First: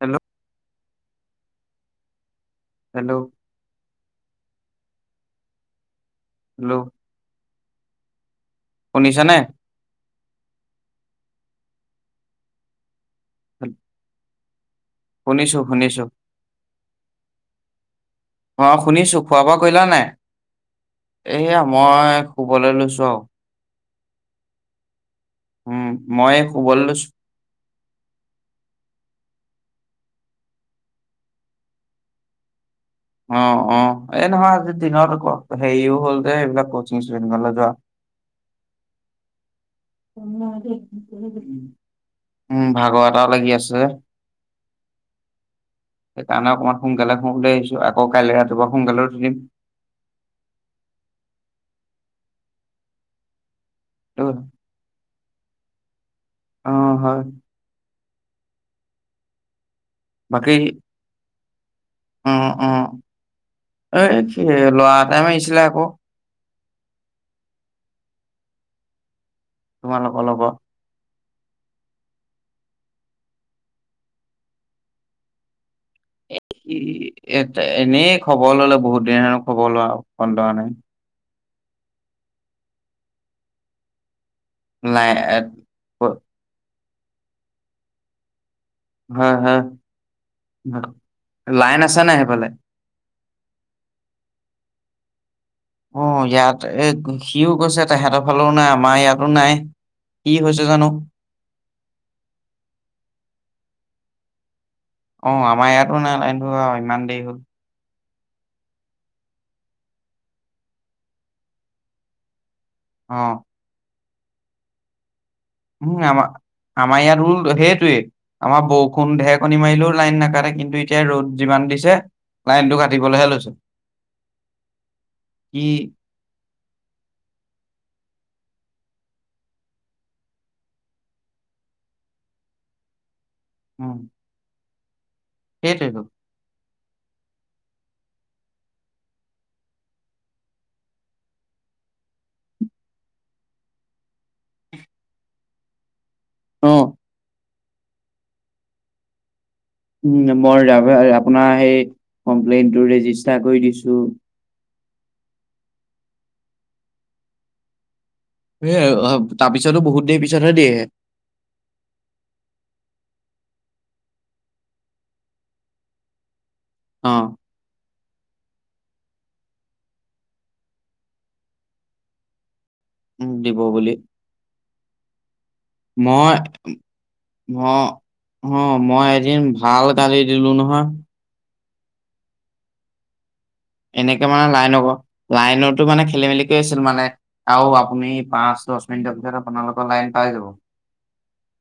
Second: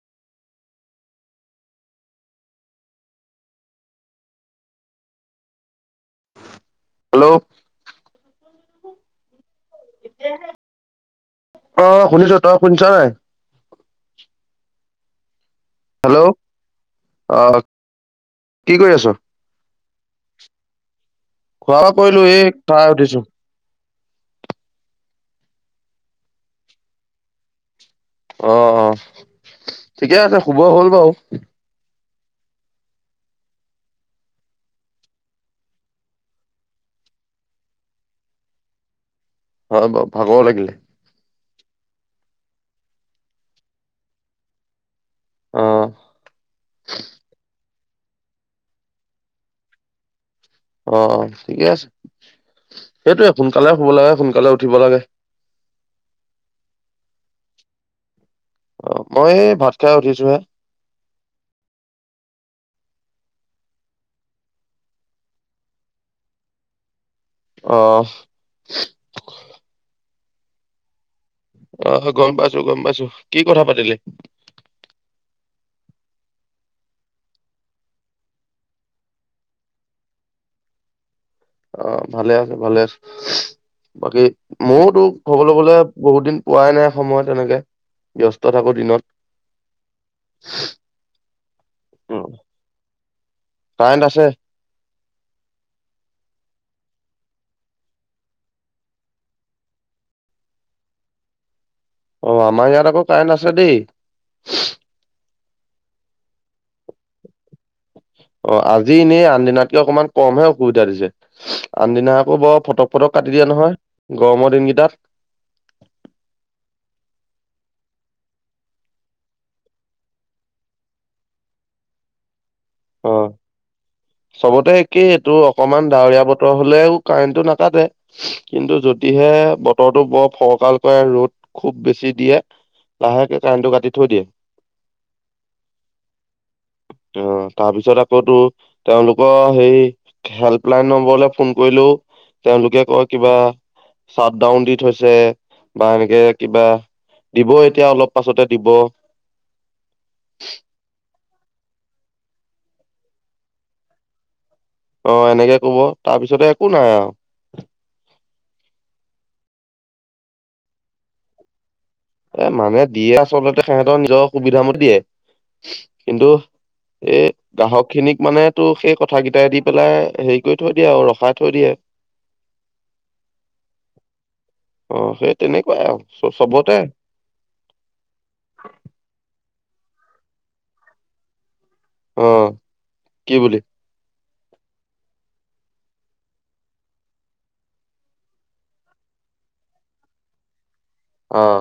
Hello hello'- hello hello শুনিছানে? অ শুনিছো তই শুনিছ নাই? উ শুনিছো। শুনিছো হেল্ল' অ অ কি কৰি আছ শুনিছো খোৱা বোৱা কৰিলা নাই? এইয়া খোৱা বোৱা কৰিলো মই এই শুবলৈ খাই লৈছো উঠিছো আৰু উম মই শুবলে লৈছো। অ অ ঠিকে আছে শুব হ'ল বাৰু অ অ এই নহয় আজি দিনত হেৰিও হ'ল যে এইবিলাক কচিং চচিং গলে যোৱা। [inaudible] হয় ক ভাগৰো লাগিলে। উম ভাগৰ এটাও লাগি আছে। অ সেইকাৰণে অকমান সোন কালে শুও বুলি ভাবিছো আকৌ কাইলে ৰাতিপুৱা সোনকালে‌ উঠি দিম অ ঠিকে আছে সেইটোয়ে সোনকালে শুব লাগে সোনকালে উঠিব লাগে। অ হয় অ মই এই ভাত খাই উঠিছো হে। বাকী অ অ এ ল'ৰা এটাই মাৰিছিলে আকৌ আহ তোমালোক লগত অহ গম পাইছো গম পাইছো কি কথা পাতিলি এক কি এ এনেই খবৰ ললে বহুত দিন হেনো খবৰ লোৱা কন লোৱা নাই অ ভালে আছে ভালে আছে বাকী ময়োতো লাই কবলৈ গলে বহুত দিন পোৱাই নাই সময় তেনেকে ব্যস্ত। থাকো দিনত হা হা লাইন আছে নাই সেইফালে কাৰেন্ট আছে। অ ইয়াত এ সিও গৈছে তেহেতৰ ফালেও নাই আমাৰ ইয়াতো নাই কি হৈছে জানো অ আমাৰ ইয়াত আকৌ কাৰেণ্ট আছে দেই অ আমাৰ ইয়াতো নাই লাইনটো ইমান দেৰি হ'ল অ আজি এনেই আন দিনাতকে অকমান কমহে অসুবিধা দিছে আনদিনা আকৌ বৰ ফটক অ ফটক কাটি দিয়া নহয় গৰমৰ দিনকেইটাত উম আমাৰ আমাৰ ইয়াত ৰোল সেইটোৱে আমাৰ বৰষুণ ঢেৰকণী মাৰিলেও লাইন নাকে কিন্তু এতিয়া ৰ'দ যিমান দিছে লাইনটো অ কাটিবলহে লৈছে চবতে একেই এইটো কি অকনমান ডাৱৰীয়া বতৰ হলেও কাৰেণ্টটো নাকাটে। কিন্তু যদিহে বতৰটো বৰ ফৰকাল কৰে ৰ'দ খুব বেছি দিয়ে লাহেকে কাৰেন্টটো কাটি উম থৈ দিয়ে। সেইটোৱেইটো অ তাৰপিছত আকৌ তো তেওঁলোকৰ হেই হেল্পলাইন নম্বৰলৈ ফোন কৰিলো তেওঁলোকে কয় কিবা চাট ডাউন দি থৈছে বা এ- নেকে কিবা অ দিব এতিয়া অলপ পাছতে দিব উম বৰাবে আপোনাৰ সেই কমপ্লেইনটো ৰেজিষ্টাৰ কৰি দিছো অ এনেকে কব তাৰপিছতে একো নাই আৰু। হে তাৰ পিছতো বহুত দেৰি পিছতহে দিয়ে। এ মানুহে দিয়ে আচলতে সিহঁতৰ নিজৰ সুবিধামতে দিয়ে কিন্তু এই অ', গ্ৰাহক খিনিক মানে। তো সেই কথা কেইটাই দি পেলাই হেৰি কৰি থৈ দিয়ে আৰু ৰখাই থৈ দিয়ে। উম, দিব বুলি অ সেই তেনেকুৱাই আৰু চবতে। অ অ মই এদিন ভাল গালি দিলো নহয়। অ কি বুলি। এনেকে মানে লাইনৰ লাইনো মানে খেলি মেলি কৰি আছিল মানে আৰু আপুনি পাঁচ দহ মিনিটৰ পিছত আপোনালোকৰ লাইন পাই যাব। অহ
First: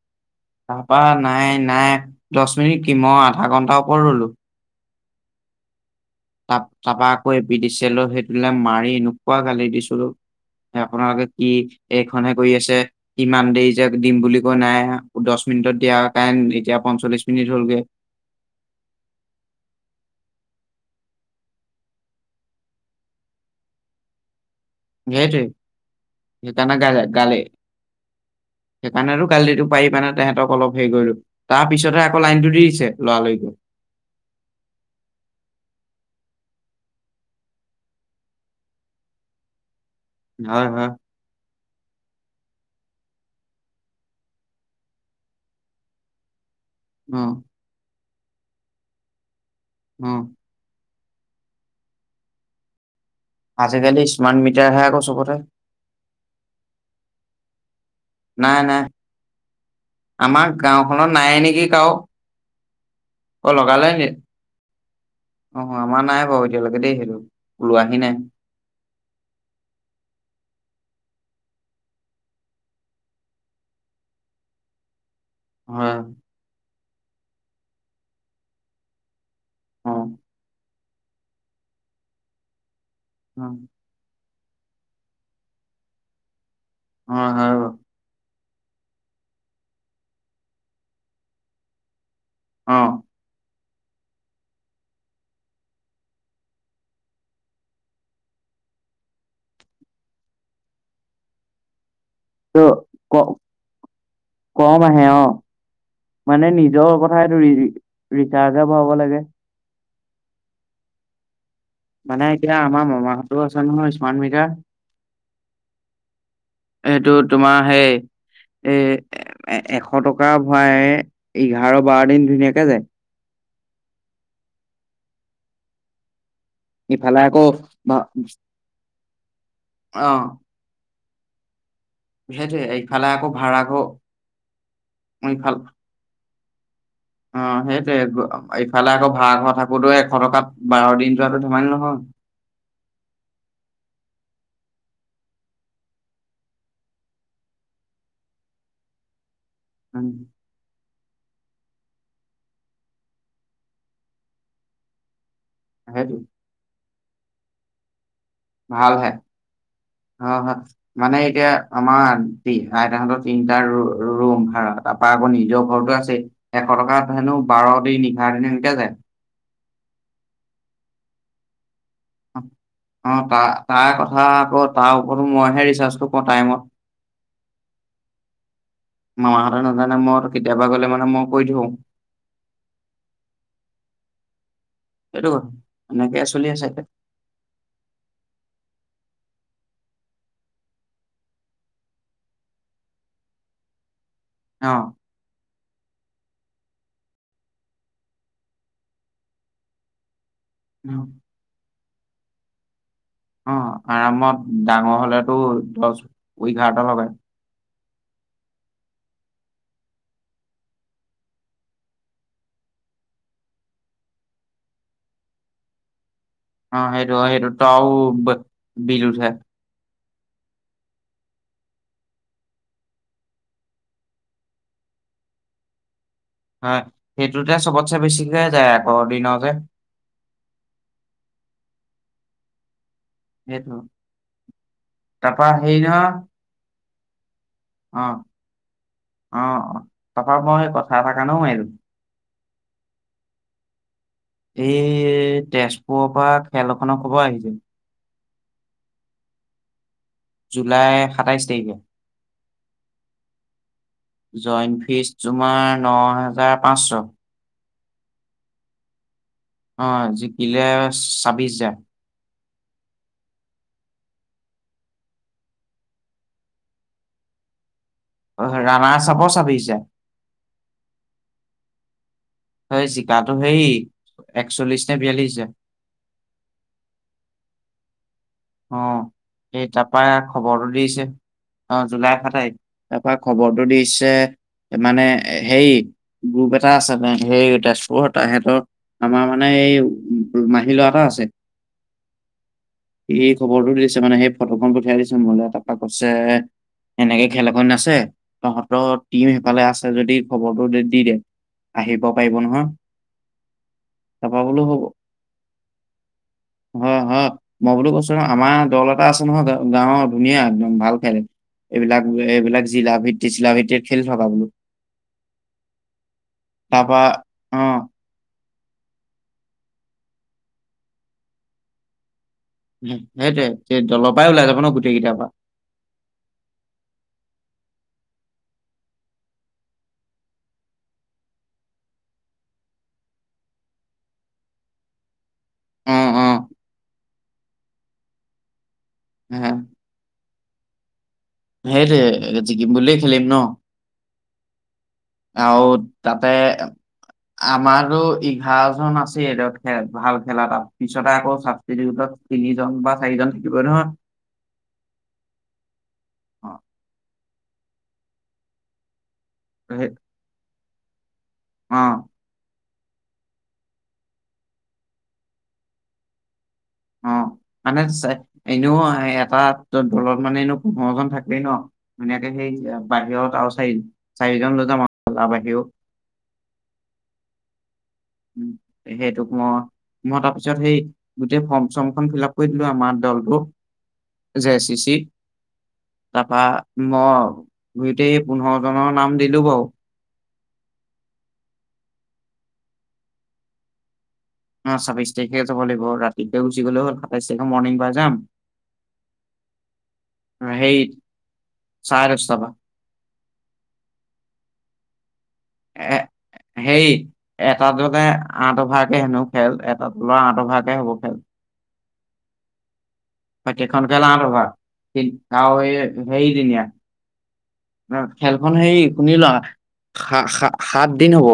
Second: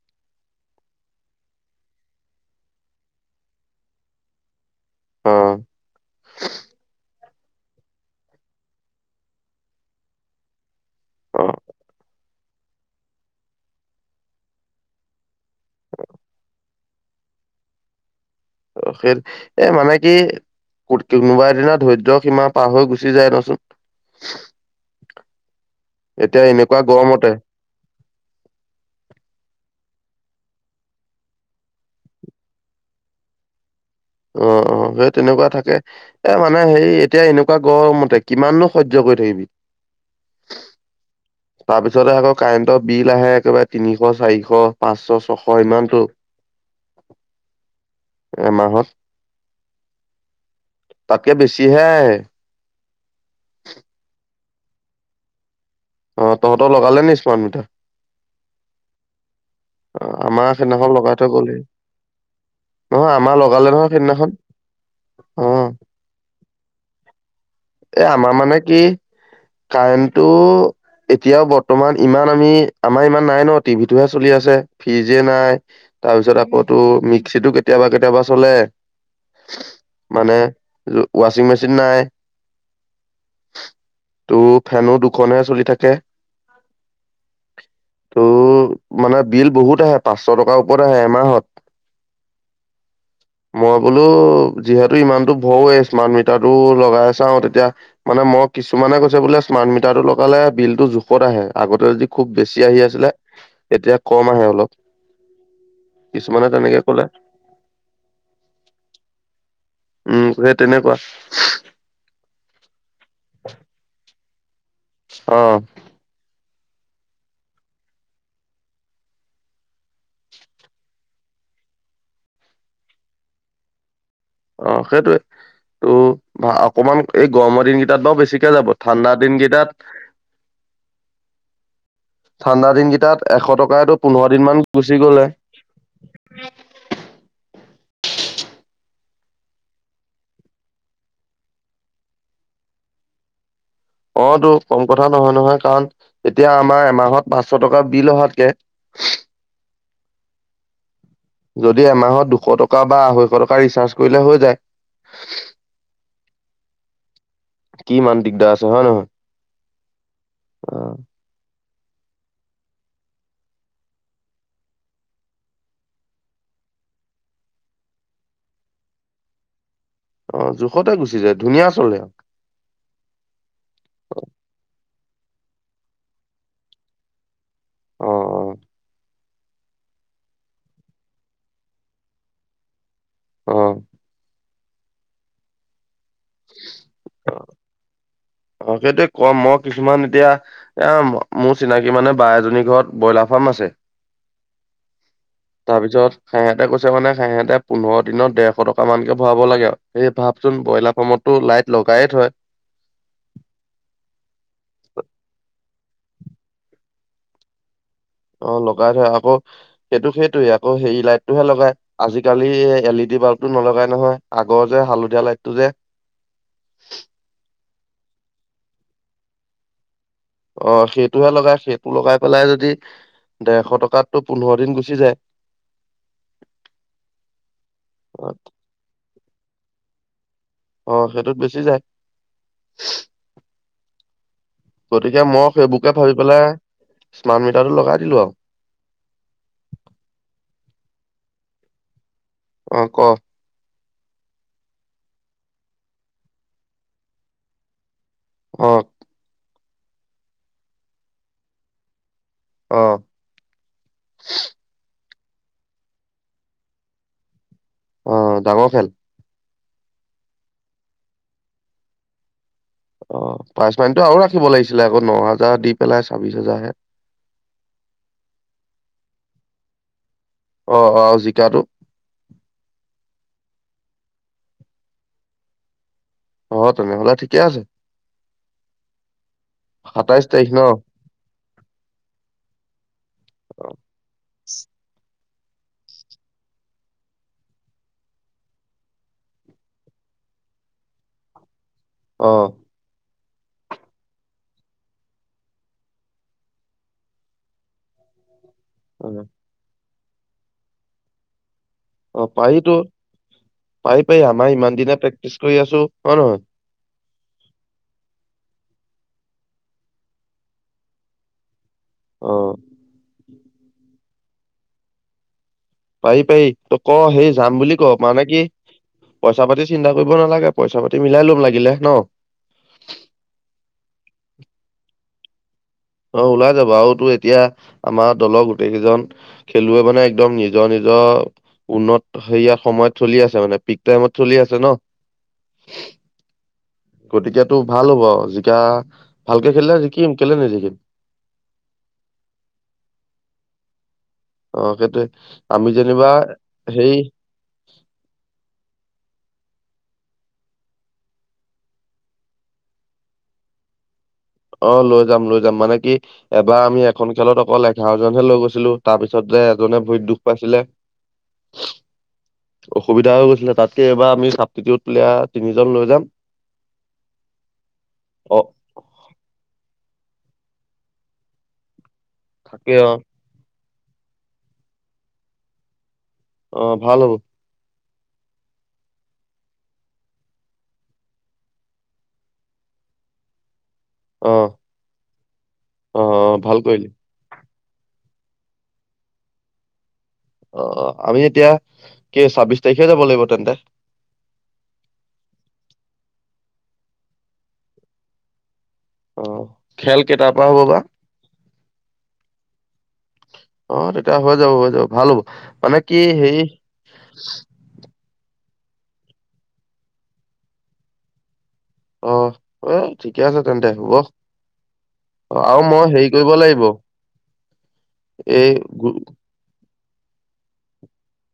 [unintelligible] তাপা নাই নাই দহ মিনিট কিম আধা ঘণ্টাৰ ওপৰত ৰলো। অহ। তাপ তাপাকৈ বিডিছেলৈ সেইটোলৈ মাৰি এনেকুৱা গালি দিছিলোঁ। আপোনালোকে অ কি এইখনে কৰি আছে ইমান দেৰি যে দিম বুলি কৈ নাই দহ মিনিটত দিয়া কাৰণ এতিয়া পঞ্চল্লিশ মিনিট ৰলগে অ স মানে কি কোনোবা এ দিনা ধৈৰ্য সীমা পাৰ হৈ গুচি যায় দেচোন। [unintelligible] সেইটোৱে এতিয়া সেইকাৰণে এনেকুৱা গাল গৰমতে গালে সেইকাৰণ গালটো। পাৰি পানে তহঁতক অলপ হেৰি কৰিলো তাৰ পিছতহে আকৌ লাইনটো দিছে লৰালৰিকে। উম অ। অ সেই তেনেকুৱা থাকে এ মানে হে এতিয়া এনেকুৱা গৰমতে কিমাননো সহ্য কৰি থাকিবি হয় হয়। তাৰপিছতে আকৌ কাৰেণ্টৰ বিল আহে একেবাৰে তিনিশ চাৰিশ পাঁচশ ছশ ইমানতো। উম। এমাহত উম। তাকে বেছি হে। আজিকালি স্মাৰ্ট মিটাৰহে আকৌ চবতে আহ তহঁতৰ লগালে নি স্মাৰ্ট মিটাৰ? নাই নাই অ আমাৰ সেইদিনাখন গাঁওখনত লগাই নাই থৈ গলহি। নেকি কাৰো অ লগালে নি অ আমাৰ নাই ক এতিয়ালৈকে দেই সেইটো। ওলোৱাহি এ নাই আমাৰ মানে কি কাৰেণ্টটো। এতিয়াও বৰ্তমান ইমান আমি আমাৰ ইমান নাই ন টিভি টোহে চলি আছে ফ্ৰিজ নিয়ে নাই হয় তাৰপিছত আকৌ মিক্সিটো কেতিয়াবা কেতিয়াবা চলে। অ মানে ৱাচিং মেচিন নাই। উম। ত' ফেনো দুখনেহ চলি থাকে। অ হয় বাৰু ত' মানে বিল বহুত আহে পাঁচশ টকাৰ ওপৰত আহে এমাহত। অহ মই বোলো যিহেতু ইমানতো ভৰোৱে স্মাৰ্ট মিটাৰ টো লগাই চাও তেতিয়া মানে মই কিছুমানে কৈছে বোলে স্মাৰ্ট মিটাৰ টো লগালে বিল টো জোখত আহে আগতে যদি খুব ত বেছি আহি আছিলে ক এতিয়া কম আহে অলপ। আহে অ কিছুমানে মানে তেনেকে নিজৰ কলে কথা এইটোৰি ৰিচাৰ্জে ভৰাব লাগে। উম সেই তেনেকুৱা। মানে এতিয়া আমাৰ মামাহঁতৰো আছে নহয় স্মাৰ্ট মিটাৰ। অ সেইটো তোমাৰ সেই এ এশ টকা ভৰাই এঘাৰ বাৰ দিন ধুনীয়াকে যায়। অ সেইটোয়ে ত' অকমান ইফালে এই আকৌ গৰমৰ দিনকেইটাত ভা- বা বেছিকে যাব ঠাণ্ডা দিনকেইটাত অ সেইটোৱে ঠাণ্ডা ইফালে দিনকেইটাত আকৌ এশ ভাড়া ঘৰ টকাইটো পোন্ধৰ দিন মান গুচি গ'লে। ইফাল [unintelligible] [inaudible] অ সেইটোৱে ইফালে আকৌ ভাঢ়া ঘৰ থাকোতে এশ টকাত বাৰ দিন যোৱাতো ধেমালি নহয়। [inaudible] অ টো কম কথা নহয় নহয় কাৰণ এতিয়া আমাৰ এমাহত পাঁচশ টকা বিল অহাতকে উম যদি এমাহত দুশ টকা বা আঢ়ৈশ টকা ৰিচাৰ্জ কৰিলে হৈ যায়। [inaudible] কিমান ভাল হে অ হ মানে এতিয়া আমাৰ আইতাহতৰ তিনটা ৰুম ভাড়া তাৰপা আকৌ নিজৰ ঘৰতো আছেই পটকাত হেনো বাৰ দিন এঘাৰ দিন সেনকে যায়। [unintelligible] অ জোখতে গুচি যায় ধুনীয়া চলে আৰু অ তাৰ তাৰ কথা আগত তাৰ মই হেৰি চাইছো ক টাইমত অ মামাহতে নাজানে মোৰ কেতিয়াবা গলে মানে মই কৈ থওঁ। আহ সেইটো কথা এনেকে চলি আছে। অ সেইটোয়ে কম মই কিছুমান এতিয়া এ মোৰ চিনাকি মানে বা এজনী ঘৰত ব্ৰইলাৰ ফ আছে এতিয়া অ তাৰপিছত সিহঁতে কৈছে মানে সেহেঁতে পোন্ধৰ দিনৰ দেৰশ টকা মানকে ভৰাব লাগে আৰু স ভাৱ [unintelligible] চোন ব্ৰইলাৰ ফামতো লাইট লগাই থয়। [unintelligible] অ আৰামত ডাঙৰ হলেতো দহ এঘাৰটা লগে [unintelligible] অ লগাই থয় আকৌ সেইটো সেইটোৱে আকৌ হেৰি লাইটটোহে লগাই আজিকালি এল ই ডি [unintelligible] বাল্বটো নলগাই নহয় আগৰ যে হালধীয়া লাইটটো যে অ সেইটো সেইটো তও বিল উঠে। অ সেইটোহে লগাই সেইটো লগাই পেলাই যদি ডেৰশ টকাতো পোন্ধৰ দিন গুচি যায়। [unintelligible] [inaudible] হয় সেইটোতে চবতছে অ বেছিকে যায় আকৌ এদিনতে। অ সেইটোত বেছি যায়। সেইটো গতিকে তাৰপা মই হেৰি সেইবোৰকে নহয় ভাবি পেলাই স্মাৰ্ট মিটাৰটো লগাই অ দিলো আৰু অ অ তাপা মই সেই কথা এটাৰ কাৰণেও মাৰিলোঁ। অ ক এই তেজপুৰৰ পৰা খেলখনৰ খবৰ আহিছিল। অ জুলাই সাতাইশ তাৰিখে অ জইণ্ট ফীজ তোমাৰ ন হাজাৰ পাঁচশ। অ ডাঙৰ খেল অ জিকিলে ছাব্বিশ হাজাৰ অ পাইচ মানিটো আৰু ৰাখিব লাগিছিলে আকৌ ন হাজাৰ দি পেলাই ছাব্বিশ হাজাৰহে। [unintelligible] অ ৰাণা চাব চাবিছে অ আহ জিকাটো হয় জিকাটো হে একচল্লিশ নে বিয়াল্লিছে [unintelligible] অ তেনেহলে ঠিকে আছে। অ স তাৰ পৰা সাতাইশ তাৰিখ ন খবৰটো দিছে। অ জুলাই সাতাইশ তাৰ পৰা খবৰটো দিছে মানে। হেৰি গ্ৰুপ এটা আছে সেই তেজপুৰ তাহেতৰ আমাৰ মানে এই মাহী লৰা এটা আছে। অ। সি খবৰটো দিছে মানে, সেই ফটোখন পঠিয়াই দিছে মোলৈ, তাৰপৰা কৈছে সেনেকে খেল এখন আছে তহঁতৰ অ টিম সেইফালে আছে যদি খবৰটো দি দে। আহিব পাৰিব নহয়। পাই পাই তাৰপা আমাৰ বোলো ইমান হ'ব দিনে প্ৰেক্টিচ কৰি আছো। হয় নহয় হয় হয় মই বোলো কৈছো ন আমাৰ দল এটা আছে নহয়। গ গাঁৱৰ ধুনীয়া একদম ভাল খেলে। এইবিলাক অ -এইবিলাক জিলা ভিত্তি চিলাভিত্তিৰ খেলি থকা বোলো। পাৰি পাৰি তই ক তাৰপা সেই যাম অ বুলি ক মানে কি পইচা পাতি চিন্তা কৰিব নালাগে। পইচা পাতি মিলাই লম লাগিলে ন। সেইটোৱেই। দলৰ পৰাই ওলাই যাব ন গোটেই কেইটাৰ পৰা। অ ওলাই যাব আৰুতো এতিয়া আমাৰ দলৰ গোটেই কেইজন খেলুৱৈ মানে একদম নিজৰ -নিজৰ উন্নত সেয়া সময়ত চলি আছে মানে পিক টাইমত চলি আছে ন? অ', অ'। গতিকেটো ভাল হ'ব যেতিয়া। ভালকে খেলিলে জিকিম কেলে নিজিকিম। সেই জিকিম বুলিয়ে খেলিম ন। অ সেইটোৱে আৰু আমি যেনিবা তাতে সেই আমাৰো এঘাৰ জন আছে। [unintelligible] ভাল খেলা। তাৰ পিছতে আকৌ চাবচিটিত তিনিজন বা চাৰিজন থাকিবই নহয়। অ লৈ যাম লৈ যাম, মানে কি অ', এবাৰ আমি এখন খেলত অকল এঘাৰজনহে লৈ গৈছিলো তাৰ পিছত। পিছতে এজনে সেই ভৰিত দুখ পাইছিলে। অ অসুবিধা হৈ গৈছিলে, তাতকে এইবাৰ আমি চাবছিতিউত প্লেয়াৰ তিনিজন লৈ যাম। অ মানে অ এনেও এটা দলত মানে এনেও পোন্ধৰ জন থাকেই ন ধুনীয়াকে সেই তাকে অ বাহিৰত আৰু চাৰি চাৰিজন লয় যাম আৰু তাৰ বাহিৰেও। অ ভাল হ'ব। উ সেইটোক মই মই তাৰপিছত সেই গোটেই ফৰ্ম চৰ্মখন ফিল আপ কৰি দিলো আমাৰ দলটোক অ জে চিচি অ তাৰপা ভাল কৰিলি ম গতেই পোন্ধৰ জনৰ নাম দিলো বাৰু। অ আমি এতিয়া কি ছাব্বিশ তাৰিখে যাব লাগিব তেন্তে। অ ছাব্বিশ তাৰিখে যাব লাগিব ৰাতিকে গুচি গ'লে হ'ল সাতাইছ তাৰিখে মৰ্ণিং পাই যাম। অ খেল কেইটাৰ পৰা হ'ব সেই বা। চাৰে দহটা পৰা অ তেতিয়া হৈ যাব হৈ যাব। ভাল হ'ব মানে এ কি হেৰি হেই এটা দলে আঠ অভাগে হেনো খেল এটা লৰা আঠ অভাগে হ'ব খেল। অ উ। বাকীখন খেল আঠ অভাৰ তাকো আৰু এই মই হেৰি কৰিব লাগিব হেইদিনীয়া এই খেলখন হে গো- শুনি লোৱা সাত দিন হ'ব।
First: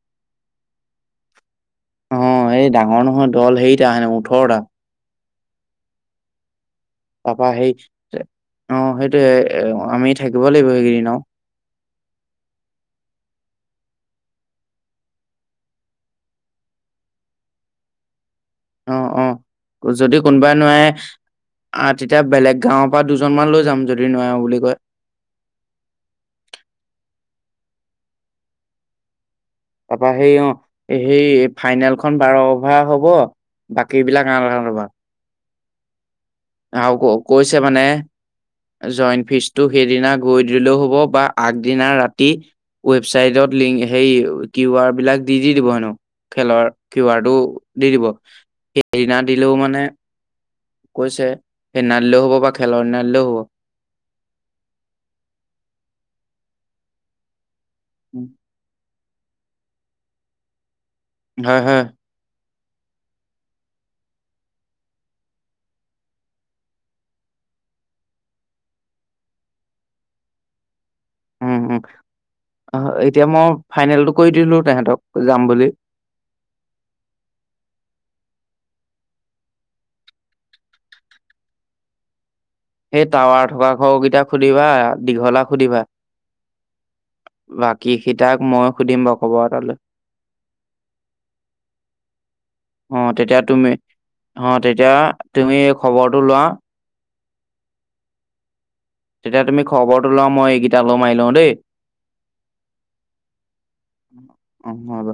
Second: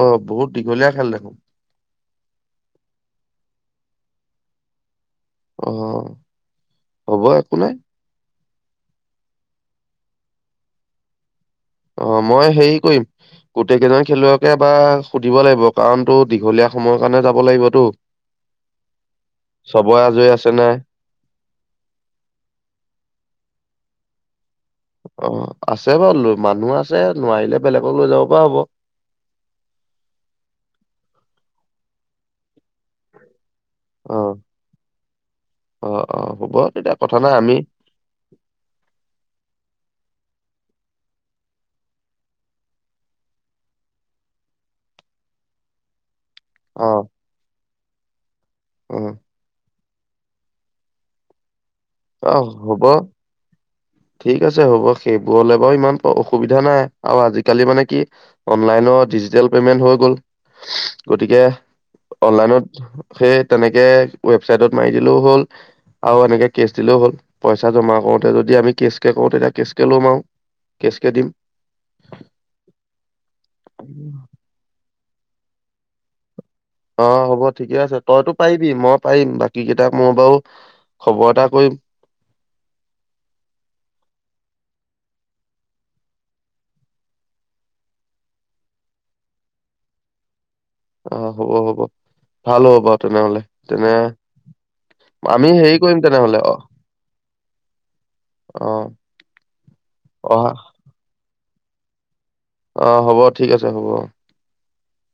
অ বহুত দীঘলীয়া খেল দেখোন। অ এই ডাঙৰ নহয় দল হেৰিটা সেনে ওঠৰটা। অ হ'ব তাৰপা একো সেই নাই অ সেইটোবে আমি থাকিব লাগিব এইকেইদিন আৰু। [unintelligible] অ মই হেৰি কৰিম গোটেই কেইজন খেলুৱৈকে বা সুধিব লাগিব কাৰণ তো দীঘলীয়া সময়ৰ কাৰণে। যাব লাগিবতো। অহ অহ চবৰে যদি আজৰি আছে কোনোবাই নাই নোৱাৰে আহ তেতিয়া বেলেগ গাঁওৰ পৰা দুজন মান লৈ যাম যদি। যদি নোৱাৰোঁ বুলি কয়। অ আছে বাৰু লো- মানুহ আছে নোৱাৰিলে বেলেগক লৈ যাব পৰা হ'ব। তাৰপা সেই অ' এই সেই ফাইনেলখন বাৰ অভাৰ হ'ব। অ বাকীবিলাক আ [unintelligible] অভাৰ। অ'। অ হ'ব তেতিয়া আৰু ক- কথা নাই আমি কৈছে মানে, জইন ফিজটো সেইদিনা গৈ দিলেও হব বা আগদিনা ৰাতি ৱেবছাইটত লিং- সেই কিউ আৰ বিলাক দি - দি দিব হেনো। খেলৰ অ কিউ আৰটো দি দিব। অ সেইদিনা দিলেও মানে কৈছে, সেইদিনা দিলেও হ'ব বা খেলৰ দিনা দিলেও হব। ঠিক আছে, হ'ব। সেইবোৰলে বাৰু ইমান অসুবিধা নাই। আৰু আজিকালি মানে কি, অনলাইনত ডিজিটেল পেমেন্ট হৈ গ'ল। গতিকে হয় হয় অনলাইনত সেই তেনেকে ৱেবছাইটত মাৰি দিলেও হ'ল। আৰু এনেকে কেছ দিলেও হ'ল। পইচা জমা কৰোঁতে যদি আমি কেছকে কৰোঁ, তেতিয়া কেছ কে লম আৰু। কেচকে দিম উম - উম। অ'- এতিয়া মই ফাইনেলটো কৰি দিলোঁ তেহেতক। যাম বুলি। অ' হ'ব, ঠিকে আছে। তইতো পাৰিবি, মই পাৰিম। বাকীকেইটাক মোৰ বাৰু, খবৰ এটা কৰিম। সেই টাৱাৰ থকা ঘৰকেইটাক সুধিবা। দীঘলাক সুধিবা। বাকীকেইটাক মই সুধিম বাৰু, খবৰ এটা লৈ। অ' হ'ব - হ'ব। ভাল হ'ব অ বাৰু তেতিয়া তেনেহলে। তুমি তেনে, অ তেতিয়া আমি তুমি হেৰি কৰিম খবৰটো লোৱা তেনেহলে অ' অ তেতিয়া তুমি খবৰটো লোৱা। অহা মই এইকেইটা লগত মাৰি লওঁ দেই। অ' হ'ব। ঠিক আছে, হ'ব। অ' হব।